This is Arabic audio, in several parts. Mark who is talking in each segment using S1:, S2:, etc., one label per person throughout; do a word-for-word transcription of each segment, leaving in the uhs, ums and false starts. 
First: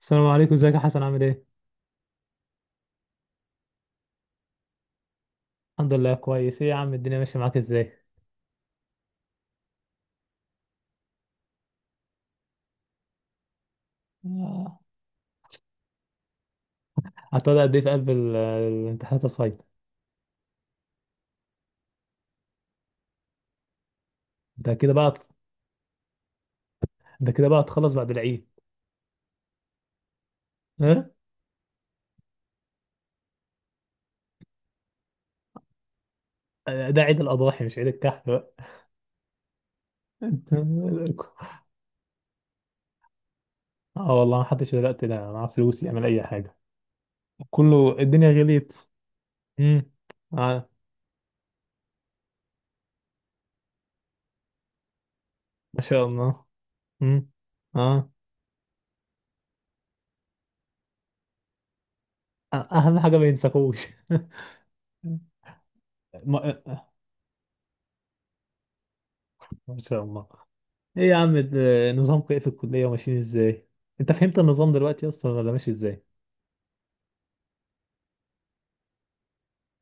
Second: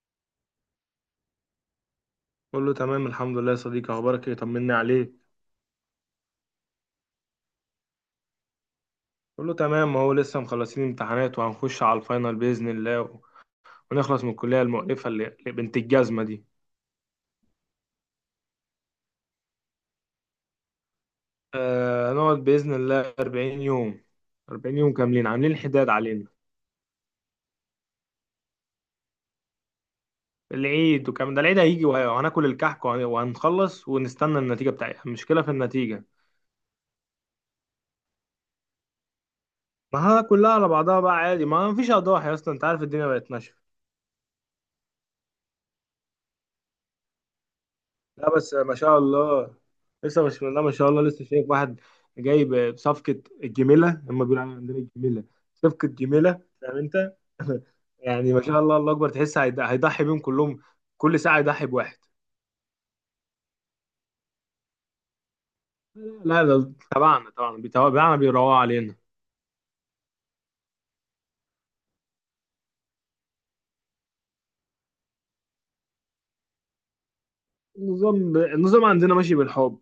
S1: السلام عليكم، ازيك يا حسن؟ عامل ايه؟
S2: كله تمام الحمد لله يا صديقي، اخبارك ايه؟ طمني عليك.
S1: الحمد لله كويس. ايه يا عم الدنيا ماشية معاك ازاي؟
S2: كله تمام اهو، لسه مخلصين امتحانات وهنخش على الفاينل باذن الله و- ونخلص من الكليه
S1: آه،
S2: المؤلفه اللي اللي بنت الجزمه دي.
S1: هتقعد قد ايه في قلب ال- الامتحانات الفاينل؟
S2: آه هنقعد باذن الله اربعين يوم،
S1: ده
S2: اربعين
S1: كده
S2: يوم
S1: بقى
S2: كاملين عاملين حداد علينا.
S1: ده كده بقى تخلص بعد العيد.
S2: العيد
S1: ها؟
S2: وكمان، ده العيد هيجي وه- وهناكل الكحك وهن- وهنخلص ونستنى النتيجه بتاعتها. المشكله في النتيجه.
S1: ده عيد الأضاحي مش عيد الكحف بقى.
S2: ما ها، كلها
S1: انت
S2: على بعضها بقى
S1: مالك؟
S2: عادي، ما فيش اضاحي اصلا، انت عارف الدنيا بقت ماشيه.
S1: اه والله ما حدش دلوقتي ده معاه فلوس يعمل أي حاجة، كله الدنيا
S2: لا بس
S1: غليت.
S2: ما شاء الله.
S1: امم
S2: لسه مش لا
S1: آه.
S2: ما شاء الله لسه شايف واحد جايب بصفقة الجميلة، لما بيقولوا عليها عندنا الجميلة،
S1: ما
S2: صفقة
S1: شاء
S2: جميلة،
S1: الله.
S2: فاهم انت.
S1: امم اه
S2: يعني ما شاء الله، الله اكبر، تحس هيض- هيضحي بيهم كلهم، كل ساعة يضحي بواحد.
S1: أ- أهم حاجة ما ينساكوش. ما
S2: لا ده تبعنا طبعا، بيتابعنا بيروقوا علينا.
S1: ما شاء الله. ايه يا عم ده، نظامكم ايه في الكلية وماشيين ازاي؟ انت فهمت النظام دلوقتي اصلا ولا ماشي ازاي؟
S2: النظام، النظام عندنا ماشي بالحب.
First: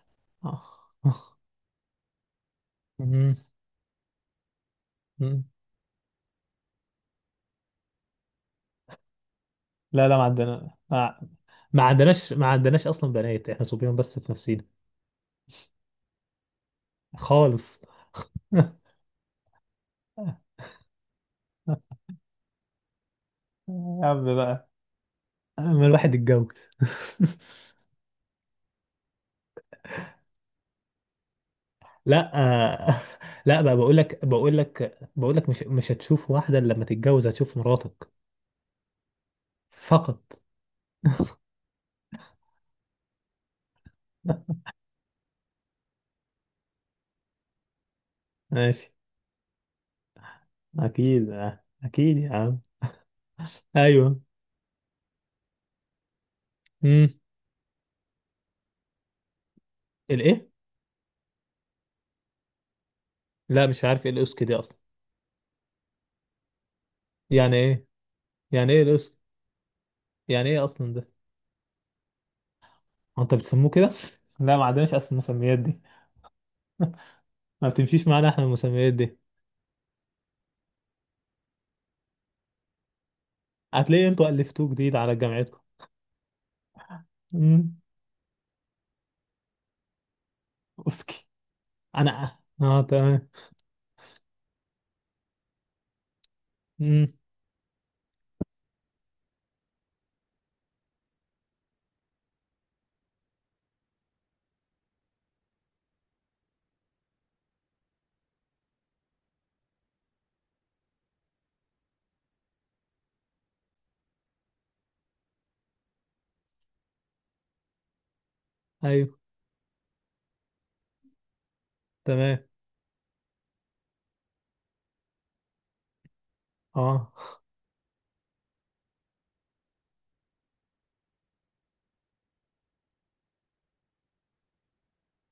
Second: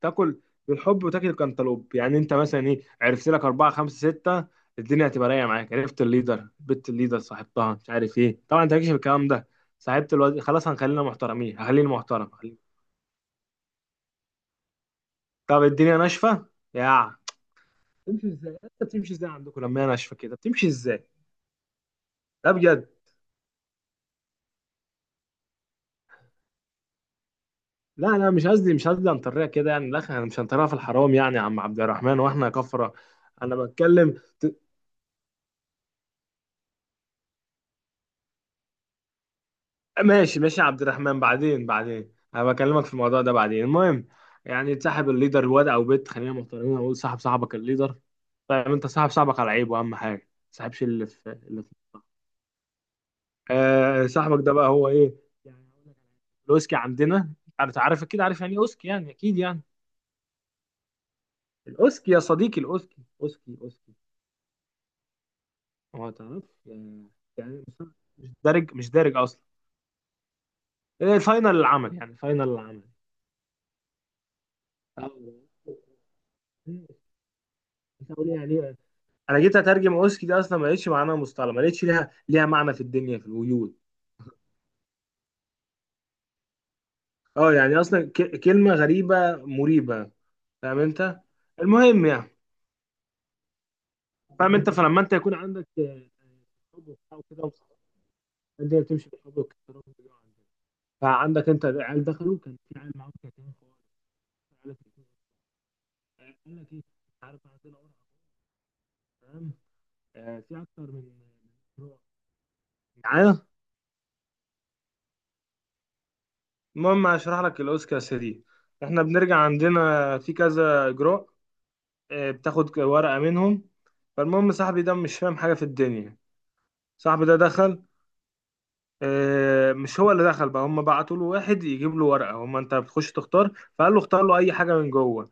S2: تاكل. بالحب
S1: آه.
S2: وتاكل كنتالوب. يعني انت مثلا ايه، عرفت
S1: مم.
S2: لك اربعه خمسه سته، الدنيا هتبقى
S1: مم.
S2: رايقه معاك. عرفت الليدر، بنت الليدر، صاحبتها، مش عارف ايه. طبعا انت مالكش في الكلام ده.
S1: لا
S2: صاحبت
S1: لا ما
S2: الواد، خلاص،
S1: عندنا
S2: هنخلينا
S1: آه.
S2: محترمين،
S1: ما
S2: هخليني محترم،
S1: عندناش ما
S2: هخليني-
S1: عندناش اصلا بنات، احنا صبيان بس في نفسينا
S2: طب الدنيا ناشفه. يا
S1: خالص.
S2: تمشي ازاي؟ انت
S1: يا
S2: بتمشي ازاي عندكم لما هي ناشفه كده، بتمشي ازاي؟ لا بجد.
S1: عم بقى، ما الواحد اتجوز.
S2: لا لا، مش قصدي مش قصدي انطريها كده، يعني لا، احنا مش هنطريها في الحرام يعني، يا عم عبد الرحمن
S1: لا
S2: واحنا كفره.
S1: آه،
S2: انا
S1: لا بقى، بقول
S2: بتكلم.
S1: لك بقول لك بقول لك مش مش هتشوف واحدة إلا لما تتجوز هتشوف مراتك فقط.
S2: ماشي ماشي يا عبد الرحمن، بعدين بعدين، انا بكلمك في الموضوع ده بعدين. المهم، يعني تصاحب الليدر، واد او بنت، خلينا محترمين، اقول صاحب صاحبك الليدر. طيب، انت
S1: ماشي،
S2: صاحب صاحبك على عيبه، اهم حاجه ما تصاحبش اللي في
S1: اكيد آه،
S2: اللي في.
S1: اكيد يا عم.
S2: آه،
S1: ايوه.
S2: صاحبك ده بقى هو ايه، يعني هقول لك على حاجة. الاوسكي
S1: امم.
S2: عندنا، انت عارف اكيد، عارف يعني ايه اوسكي، يعني اكيد يعني.
S1: الايه؟
S2: الاوسكي يا صديقي، الاوسكي، اوسكي
S1: لا مش
S2: اوسكي.
S1: عارف ايه الاوسكي دي اصلا.
S2: هو تعرف يعني،
S1: يعني
S2: يعني
S1: ايه؟
S2: مش مش
S1: يعني
S2: دارج،
S1: ايه
S2: مش
S1: الاوسكي؟
S2: دارج اصلا.
S1: يعني ايه اصلا ده؟
S2: إيه، فاينل العمل، يعني فاينل العمل.
S1: هو انت بتسموه كده؟ لا ما عندناش اصلا
S2: آه.
S1: المسميات دي. ما بتمشيش
S2: انت
S1: معانا
S2: قول
S1: احنا
S2: يعني.
S1: المسميات دي،
S2: انا جيت اترجم اوسكي دي اصلا، ما لقيتش معناها، مصطلح ما لقيتش ليها ليها معنى في الدنيا، في الوجود.
S1: هتلاقي انتوا الفتوه جديد على جامعتكم.
S2: اه يعني
S1: امم.
S2: اصلا ك... كلمه غريبه مريبه، فاهم انت.
S1: اوسكي.
S2: المهم يعني،
S1: انا اه تمام.
S2: فاهم انت. فلما انت يكون عندك آه، حب
S1: امم.
S2: وبتاع وكده، الدنيا بتمشي بالحب والاحترام. بيجوا عندنا، فعندك انت عيال دخلوا، كان في عيال معاهم كاتبين في ورقة. قال لك ايه؟ قال لك ايه؟ مش عارف، عندنا ورقه، تمام، آه، في اكتر من من نوع معايا. المهم هشرح لك الاوسكار دي. احنا
S1: ايوه.
S2: بنرجع عندنا في كذا اجراء، آه،
S1: تمام.
S2: بتاخد ورقة منهم. فالمهم صاحبي ده مش فاهم حاجة في الدنيا.
S1: اه.
S2: صاحبي ده دخل، آه، مش هو اللي دخل بقى، هم بعتوا له واحد يجيب له ورقة، هم انت بتخش تختار. فقال له اختار له اي حاجة من جوه،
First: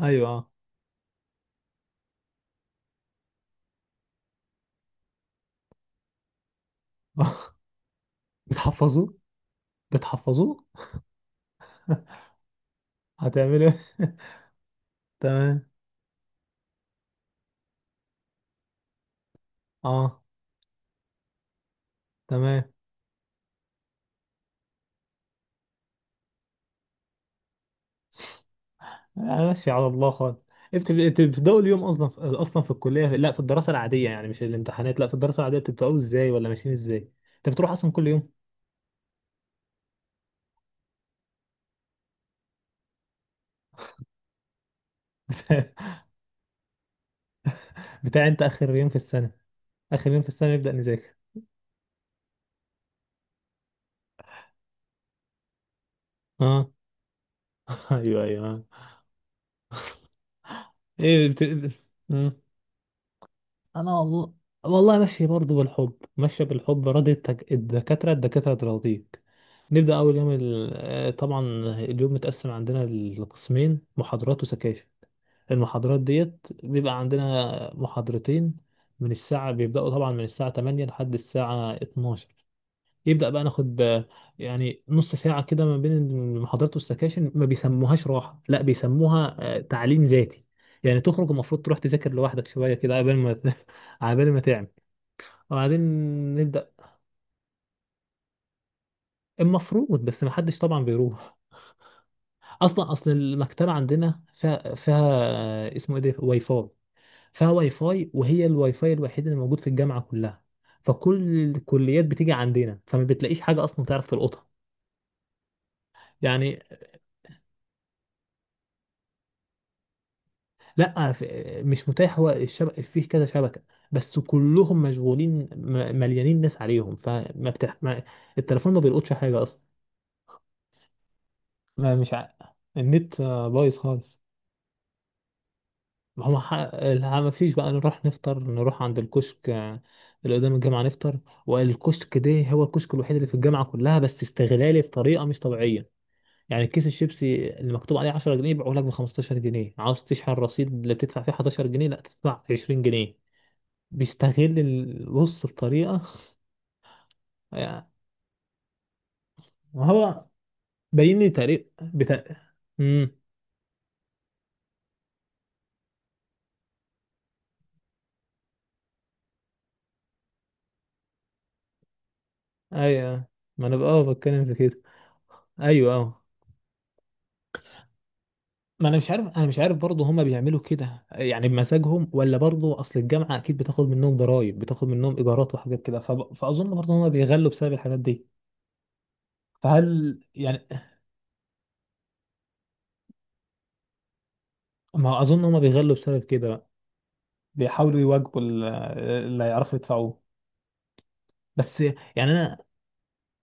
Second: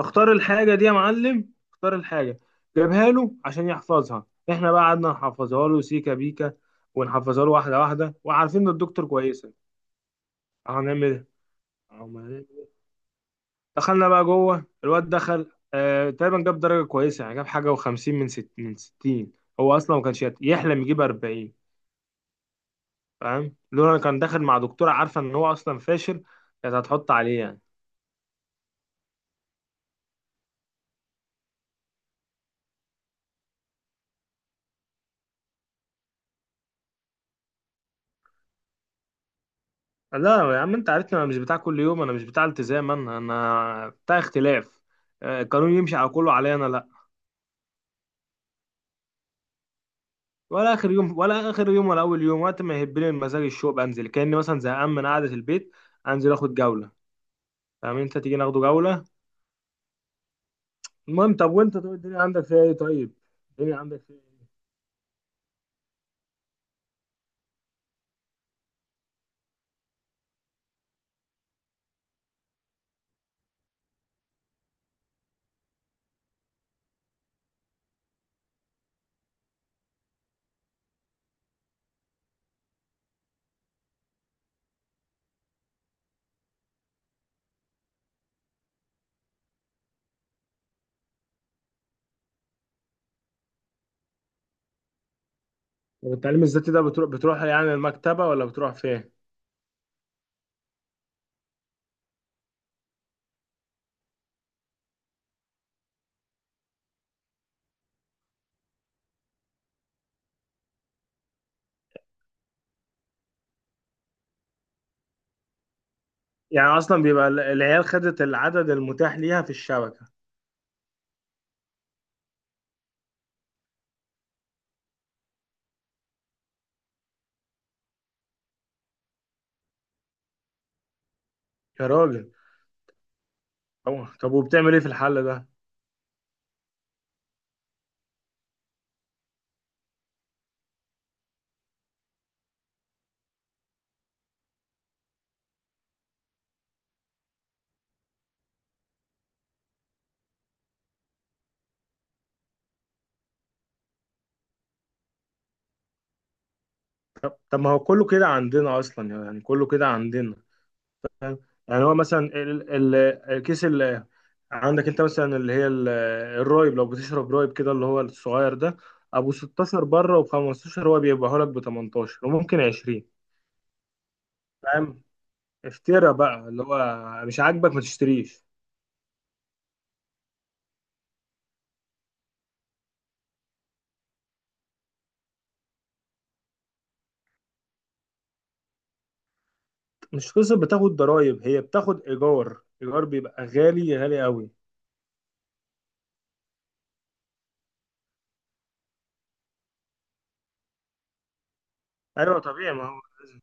S1: ايوه. اه.
S2: الحاجة دي يا معلم، اختار الحاجة، جابها له عشان يحفظها. احنا بقى قعدنا نحفظها له سيكا بيكا ونحفظها له واحدة واحدة، وعارفين ان الدكتور
S1: بتحفظوه؟
S2: كويسة.
S1: بتحفظوه؟
S2: هنعمل ايه؟
S1: هتعملوا ايه؟
S2: دخلنا بقى جوه، الواد دخل
S1: تمام.
S2: آه، تقريبا جاب درجه كويسه، يعني جاب حاجه و50 من ست، من ستين. هو اصلا ما كانش
S1: اه.
S2: يت- يحلم يجيب اربعين.
S1: تمام.
S2: فاهم، لولا كان داخل مع دكتوره عارفه ان هو اصلا فاشل، كانت هتحط عليه يعني.
S1: أنا ماشي على الله خالص. انت انت بتبداوا اليوم اصلا في... اصلا في الكليه لا في الدراسه العاديه يعني مش الامتحانات، لا في الدراسه العاديه، بتبداوا ازاي ولا ماشيين ازاي؟ انت بتروح اصلا كل يوم؟
S2: لا يا عم، انت عارفني انا مش بتاع كل يوم، انا مش بتاع التزام، انا انا بتاع اختلاف. آه، القانون يمشي على كله، عليا انا لا.
S1: بتاع انت اخر يوم في السنه، اخر يوم في السنه نبدا
S2: ولا اخر
S1: نذاكر.
S2: يوم، ولا اخر يوم ولا اول يوم، وقت ما يهبني المزاج الشوق بنزل، كاني مثلا زهقان من قعده البيت انزل اخد
S1: اه.
S2: جوله. فاهم انت،
S1: ايوه
S2: تيجي
S1: ايوه
S2: ناخده
S1: آه.
S2: جوله.
S1: ايه
S2: المهم
S1: بت...
S2: طب وانت، طب الدنيا
S1: مم.
S2: عندك فيها ايه طيب؟ الدنيا
S1: انا
S2: عندك فيها
S1: والله،
S2: ايه؟
S1: والله ماشي برضه بالحب، ماشيه بالحب راضي التك... الدكاتره، الدكاتره تراضيك. نبدا اول يوم ال... آه، طبعا اليوم متقسم عندنا لقسمين، محاضرات وسكاشن. المحاضرات ديت بيبقى عندنا محاضرتين. من الساعة بيبدأوا طبعا من الساعة تمانية لحد الساعة اتناشر. يبدأ بقى ناخد آه، يعني نص ساعة كده ما بين المحاضرات والسكاشن، ما بيسموهاش راحة، لا بيسموها آه، تعليم ذاتي. يعني تخرج المفروض تروح تذاكر لوحدك شوية كده قبل ما قبل ما تعمل. وبعدين
S2: والتعليم
S1: نبدأ
S2: الذاتي ده بتروح، بتروح يعني المكتبة، ولا بتروح فين؟
S1: المفروض، بس ما حدش طبعا بيروح اصلا، اصل المكتبة عندنا فيها فيها آه، اسمه ايه ده؟ واي فاي. فيها واي فاي، وهي الواي فاي الوحيد اللي موجود في الجامعه كلها، فكل الكليات بتيجي عندنا، فما بتلاقيش حاجه اصلا تعرف تلقطها يعني.
S2: يعني اصلا بيبقى ال- العيال خدت العدد المتاح ليها في الشبكة.
S1: لا ف- مش متاح، هو الشبكه فيه كذا شبكه بس كلهم مشغولين، م- مليانين ناس عليهم، فما بتح... ما... التليفون ما بيلقطش حاجه اصلا.
S2: يا
S1: ما مش ع...
S2: راجل،
S1: النت آه، بايظ
S2: طب
S1: خالص.
S2: طب وبتعمل ايه في الحل ده؟
S1: ما هو ح... لا، ما فيش بقى، نروح نفطر، نروح عند الكشك آه، اللي قدام الجامعه نفطر. والكشك ده هو الكشك الوحيد اللي في الجامعه كلها، بس استغلالي بطريقه مش طبيعيه. يعني كيس الشيبسي اللي مكتوب عليه عشرة جنيه يبيعوه لك ب خمستاشر جنيه، عاوز تشحن رصيد اللي بتدفع فيه حداشر جنيه لا تدفع عشرين جنيه، بيستغل البص بطريقة
S2: طب, طب ما هو
S1: يعني.
S2: كله كده عندنا اصلا، يعني كله كده
S1: هو
S2: عندنا.
S1: باين لي طريق
S2: يعني هو مثلا
S1: بتاع.
S2: ال- ال-
S1: امم.
S2: الكيس اللي عندك انت، مثلا اللي هي ال- الرايب، لو بتشرب رايب كده، اللي هو الصغير ده ابو ستة عشر بره، وخمسة عشر هو بيبيعه لك ب تمنتاشر، وممكن عشرين.
S1: ايوه. ما انا بقى آه بتكلم في كده. ايوه
S2: اشترى
S1: اه.
S2: بقى اللي هو، مش عاجبك ما تشتريش.
S1: ما انا مش عارف، انا مش عارف برضه هما بيعملوا كده يعني بمزاجهم ولا برضه اصل الجامعة اكيد بتاخد منهم ضرايب، بتاخد منهم ايجارات وحاجات كده، فب... فاظن برضه هما بيغلوا بسبب الحاجات دي. فهل
S2: مش قصة
S1: يعني،
S2: بتاخد ضرايب، هي بتاخد إيجار، إيجار بيبقى غالي، غالي قوي.
S1: ما اظن هما بيغلوا بسبب كده، بيحاولوا يواجبوا ال- اللي هيعرفوا يدفعوه. بس يعني
S2: أيوة
S1: انا
S2: طبيعي، ما هو لازم.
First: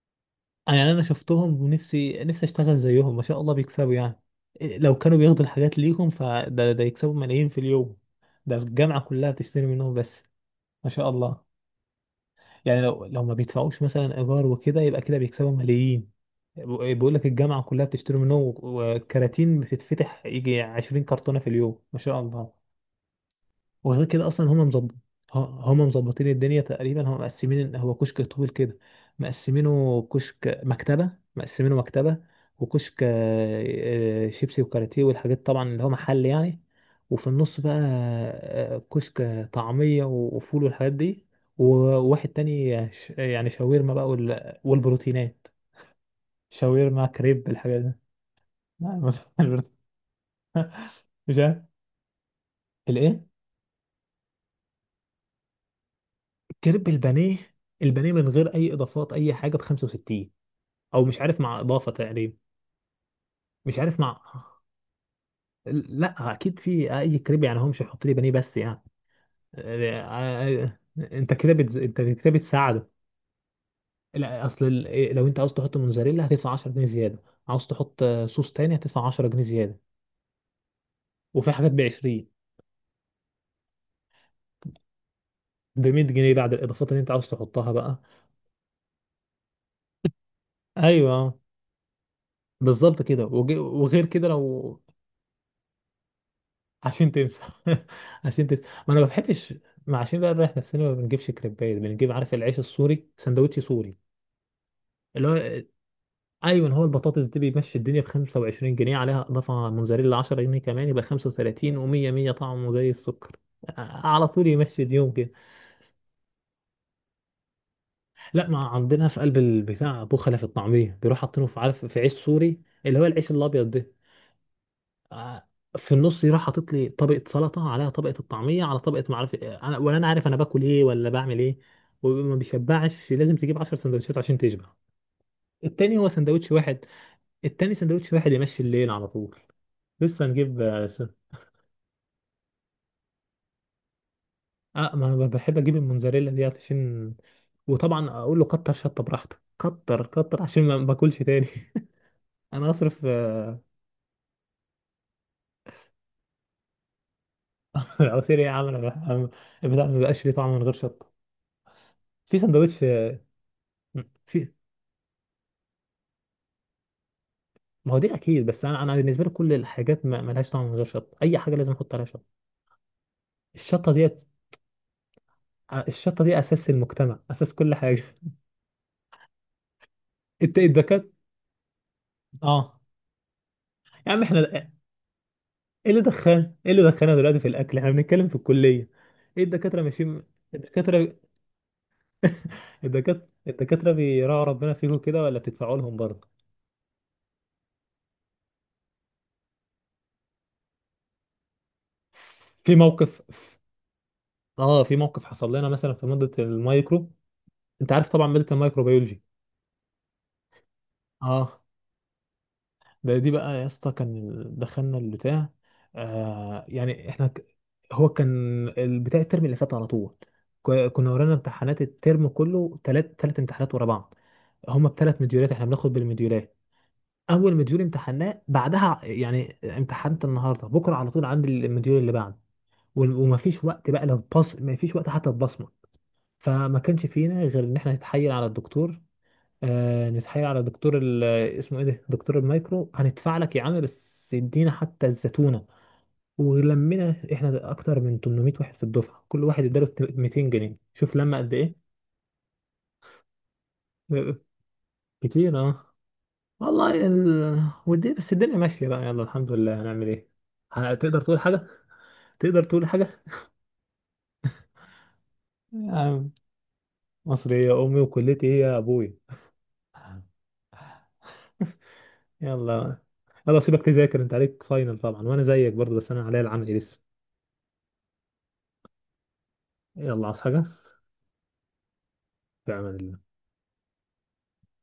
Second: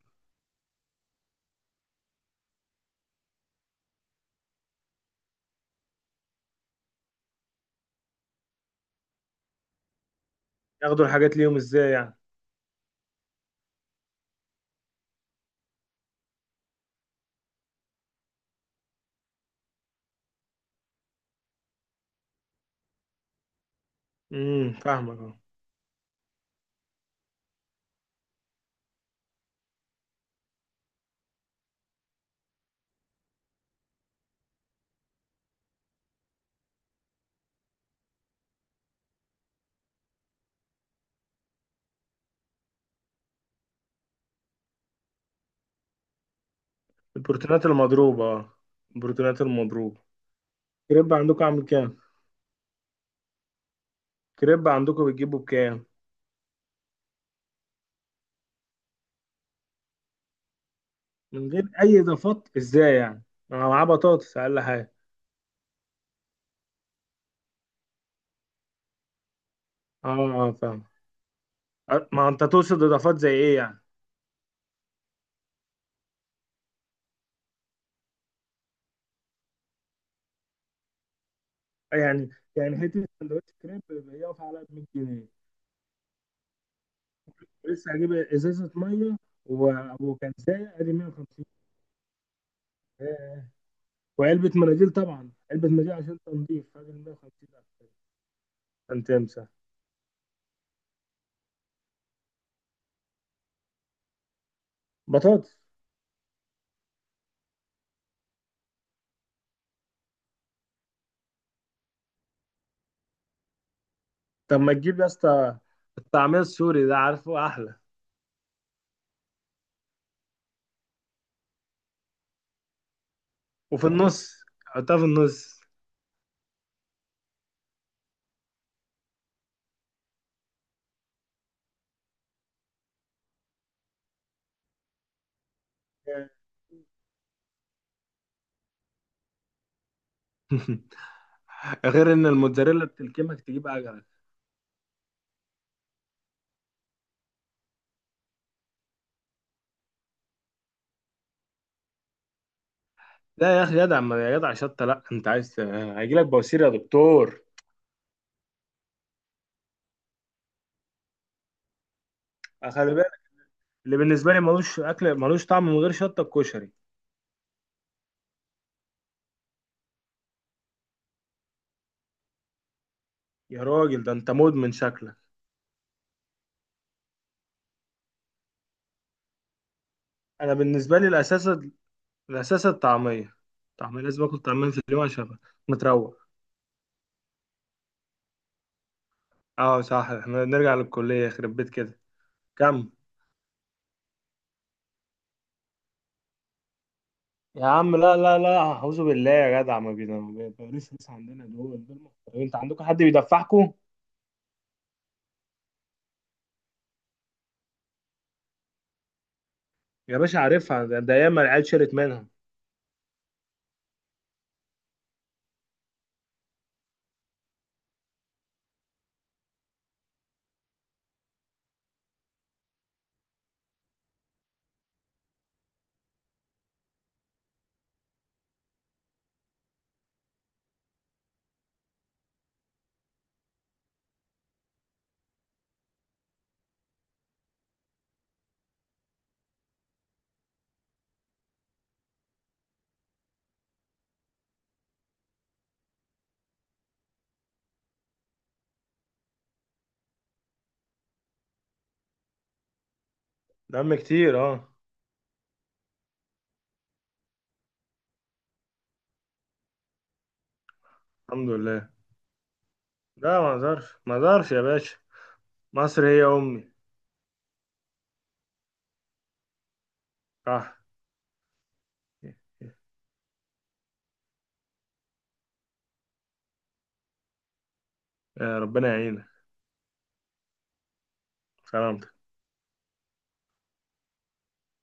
S1: يعني انا شفتهم ونفسي نفسي اشتغل زيهم، ما شاء الله بيكسبوا يعني. لو كانوا بياخدوا الحاجات ليهم فده ده يكسبوا ملايين في اليوم، ده الجامعة كلها بتشتري منهم بس. ما
S2: ياخدوا
S1: شاء
S2: الحاجات
S1: الله.
S2: ليهم إزاي يعني؟
S1: يعني لو لو ما بيدفعوش مثلا ايجار وكده يبقى كده بيكسبوا ملايين. بيقول لك الجامعة كلها بتشتري منهم، وكراتين بتتفتح يجي عشرين كرتونة في اليوم، ما شاء الله. وغير كده اصلا هم
S2: امم،
S1: مظبط،
S2: فاهمك اه.
S1: هم مظبطين الدنيا تقريبا، هم مقسمين إن هو كشك طويل كده، مقسمينه كشك مكتبه، مقسمينه مكتبه وكشك آه، شيبسي وكاراتيه والحاجات طبعا اللي هو محل يعني. وفي النص بقى آه، كشك طعميه وفول والحاجات دي، وواحد تاني ش- يعني شاورما بقى وال- والبروتينات، شاورما كريب
S2: البروتينات
S1: الحاجات دي.
S2: المضروبة اه،
S1: لا،
S2: البروتينات المضروبة. كريب
S1: مش
S2: عندكم
S1: عارف.
S2: عامل كام؟
S1: الايه؟
S2: كريب عندكم بتجيبه بكام؟
S1: كريب البانيه، البانيه من غير اي اضافات اي حاجه ب خمسة وستين، او مش عارف
S2: من
S1: مع
S2: غير
S1: اضافه
S2: أي
S1: تقريبا.
S2: إضافات إزاي يعني؟ أنا
S1: مش
S2: معاه
S1: عارف مع،
S2: بطاطس أقل حاجة.
S1: لا اكيد في اي كريب يعني هو مش هيحط لي بانيه بس يعني
S2: اه، اه
S1: آه، آه،
S2: فاهم.
S1: انت كده بتز... انت
S2: أه، ما
S1: كده
S2: أنت تقصد
S1: بتساعده.
S2: إضافات زي إيه يعني؟
S1: لا اصل ال- لو انت عاوز تحط موزاريلا هتدفع عشرة جنيه زياده، عاوز تحط آه، صوص تاني هتدفع عشرة جنيه زياده، وفي حاجات ب عشرين،
S2: يعني يعني حتة سندوتش كريب بيقف على مية جنيه.
S1: ب ميت جنيه بعد الاضافات اللي انت عاوز تحطها
S2: لسه
S1: بقى.
S2: هجيب ازازه ميه و- وكنزايه ادي
S1: ايوه
S2: مية وخمسين.
S1: بالظبط كده.
S2: ياه.
S1: وج- وغير كده
S2: وعلبه
S1: لو
S2: مناديل، طبعا علبه مناديل عشان تنظيف ادي
S1: عشان
S2: مية وخمسين.
S1: تمسح. عشان تمسح، ما انا
S2: عشان
S1: ما
S2: تمسح
S1: بحبش، ما عشان بقى نريح نفسنا ما بنجيبش كريبات، بنجيب عارف العيش السوري، سندوتش سوري اللي
S2: بطاطس.
S1: هو، ايوه هو البطاطس دي، بيمشي الدنيا ب خمسة وعشرين جنيه، عليها اضافه موزاريلا عشرة جنيه كمان يبقى خمسة وتلاتين، و100، ميه طعمه زي السكر آه، على طول
S2: طب ما
S1: يمشي
S2: تجيب يا
S1: اليوم كده.
S2: اسطى الطعميه السوري ده، عارفه احلى،
S1: لا ما عندنا في قلب البتاع، بخله في الطعميه بيروح حاطينه في عارف في عيش سوري اللي هو العيش الابيض
S2: وفي النص، حطها في
S1: آه،
S2: النص.
S1: في النص، يروح حاطط لي طبقه سلطه عليها طبقه الطعميه على طبقه ما اعرف إيه. انا ولا انا عارف انا باكل ايه ولا بعمل ايه. وما بيشبعش، لازم تجيب عشر سندوتشات عشان تشبع التاني، هو
S2: ياه.
S1: سندوتش واحد. التاني سندوتش واحد يمشي الليل على طول. لسه نجيب اه س-
S2: غير ان الموتزاريلا بتلكمك تجيب عجله.
S1: آه، ما انا بحب اجيب الموزاريلا دي عشان، وطبعا اقول له كتر شطه براحتك، كتر كتر عشان ما ما باكلش تاني. انا اصرف
S2: لا
S1: آه،
S2: يا اخي جدع، ما يا جدع شطه، لا، انت عايز هيجي لك بواسير يا دكتور.
S1: عصير ايه يا عم؟ انا بح- أنا البتاع ما بقاش ليه طعم من غير شطه في سندوتش.
S2: خلي بالك. اللي بالنسبه لي
S1: في،
S2: ملوش اكل، ملوش طعم من غير شطه، الكشري.
S1: ما هو دي اكيد، بس انا انا بالنسبه لي كل الحاجات ما ملهاش طعم من غير شطه، اي حاجه لازم احط عليها شطه.
S2: يا
S1: الشطه
S2: راجل، ده
S1: ديت
S2: انت مدمن شكلك.
S1: الشطه دي اساس المجتمع، اساس كل حاجه.
S2: انا
S1: انت
S2: بالنسبه لي
S1: الدكات،
S2: الاساس، الاساس
S1: اه
S2: الطعميه. طعميه
S1: يا عم
S2: لازم اكل
S1: احنا
S2: طعمين
S1: ايه
S2: في اليوم عشان أبقى
S1: اللي
S2: متروق.
S1: دخلنا، ايه اللي دخلنا دلوقتي في الاكل، احنا بنتكلم في الكليه، ايه
S2: اه
S1: الدكاتره
S2: صح،
S1: ماشيين؟
S2: احنا نرجع
S1: الدكاتره
S2: للكليه، يخرب بيت كده. كم؟
S1: الدكاتره الدكاتره بيراعوا ربنا فيكم كده ولا بتدفعوا لهم برضه؟
S2: يا عم لا لا لا، اعوذ بالله يا جدع، ما بينا- ما بيبقاش ناس عندنا، دول دول محترمين. انت
S1: في
S2: عندكم حد
S1: موقف،
S2: بيدفعكم؟
S1: اه في موقف حصل لنا مثلا في ماده المايكرو، انت عارف طبعا ماده الميكروبيولوجي.
S2: يا باشا عارفها، ده, ده ياما
S1: اه.
S2: العيال شرت منها.
S1: ده دي بقى يا اسطى كان ال- دخلنا البتاع آه يعني احنا ك... هو كان البتاع الترم اللي فات على طول، ك- كنا ورانا امتحانات الترم كله، تلات تلات امتحانات ورا بعض، هما بتلات مديولات، احنا بناخد بالمديولات. اول مديول امتحناه بعدها يعني امتحنت النهارده بكره على طول عندي المديول اللي بعده، وال- ومفيش وقت بقى لو بص، مفيش وقت حتى تبصمه. فما كانش فينا غير ان احنا نتحايل على الدكتور، آه نتحايل على دكتور ال- اسمه ايه ده، دكتور المايكرو، هندفع لك يا عم بس ادينا حتى الزتونه. ولمينا احنا اكتر من تمنمية واحد في الدفعه، كل واحد اداله ميتين جنيه، شوف لما قد ايه.
S2: دم
S1: آه،
S2: كتير اه.
S1: كتير اه والله ال... ودي بس الدنيا ماشيه بقى يلا الحمد لله، هنعمل ايه؟ هتقدر تقول
S2: الحمد
S1: حاجه؟
S2: لله.
S1: تقدر تقول حاجه؟
S2: لا ما اقدرش، ما اقدرش يا باشا. مصر هي
S1: يا
S2: امي.
S1: مصري يا امي، وكلتي هي ابوي.
S2: صح.
S1: يلا، يلا سيبك تذاكر، انت عليك فاينل طبعا، وانا زيك برضو بس انا عليا العمل لسه.
S2: يا ربنا يعينك.
S1: يلا، عاوز حاجة؟
S2: سلام.
S1: في أمان الله.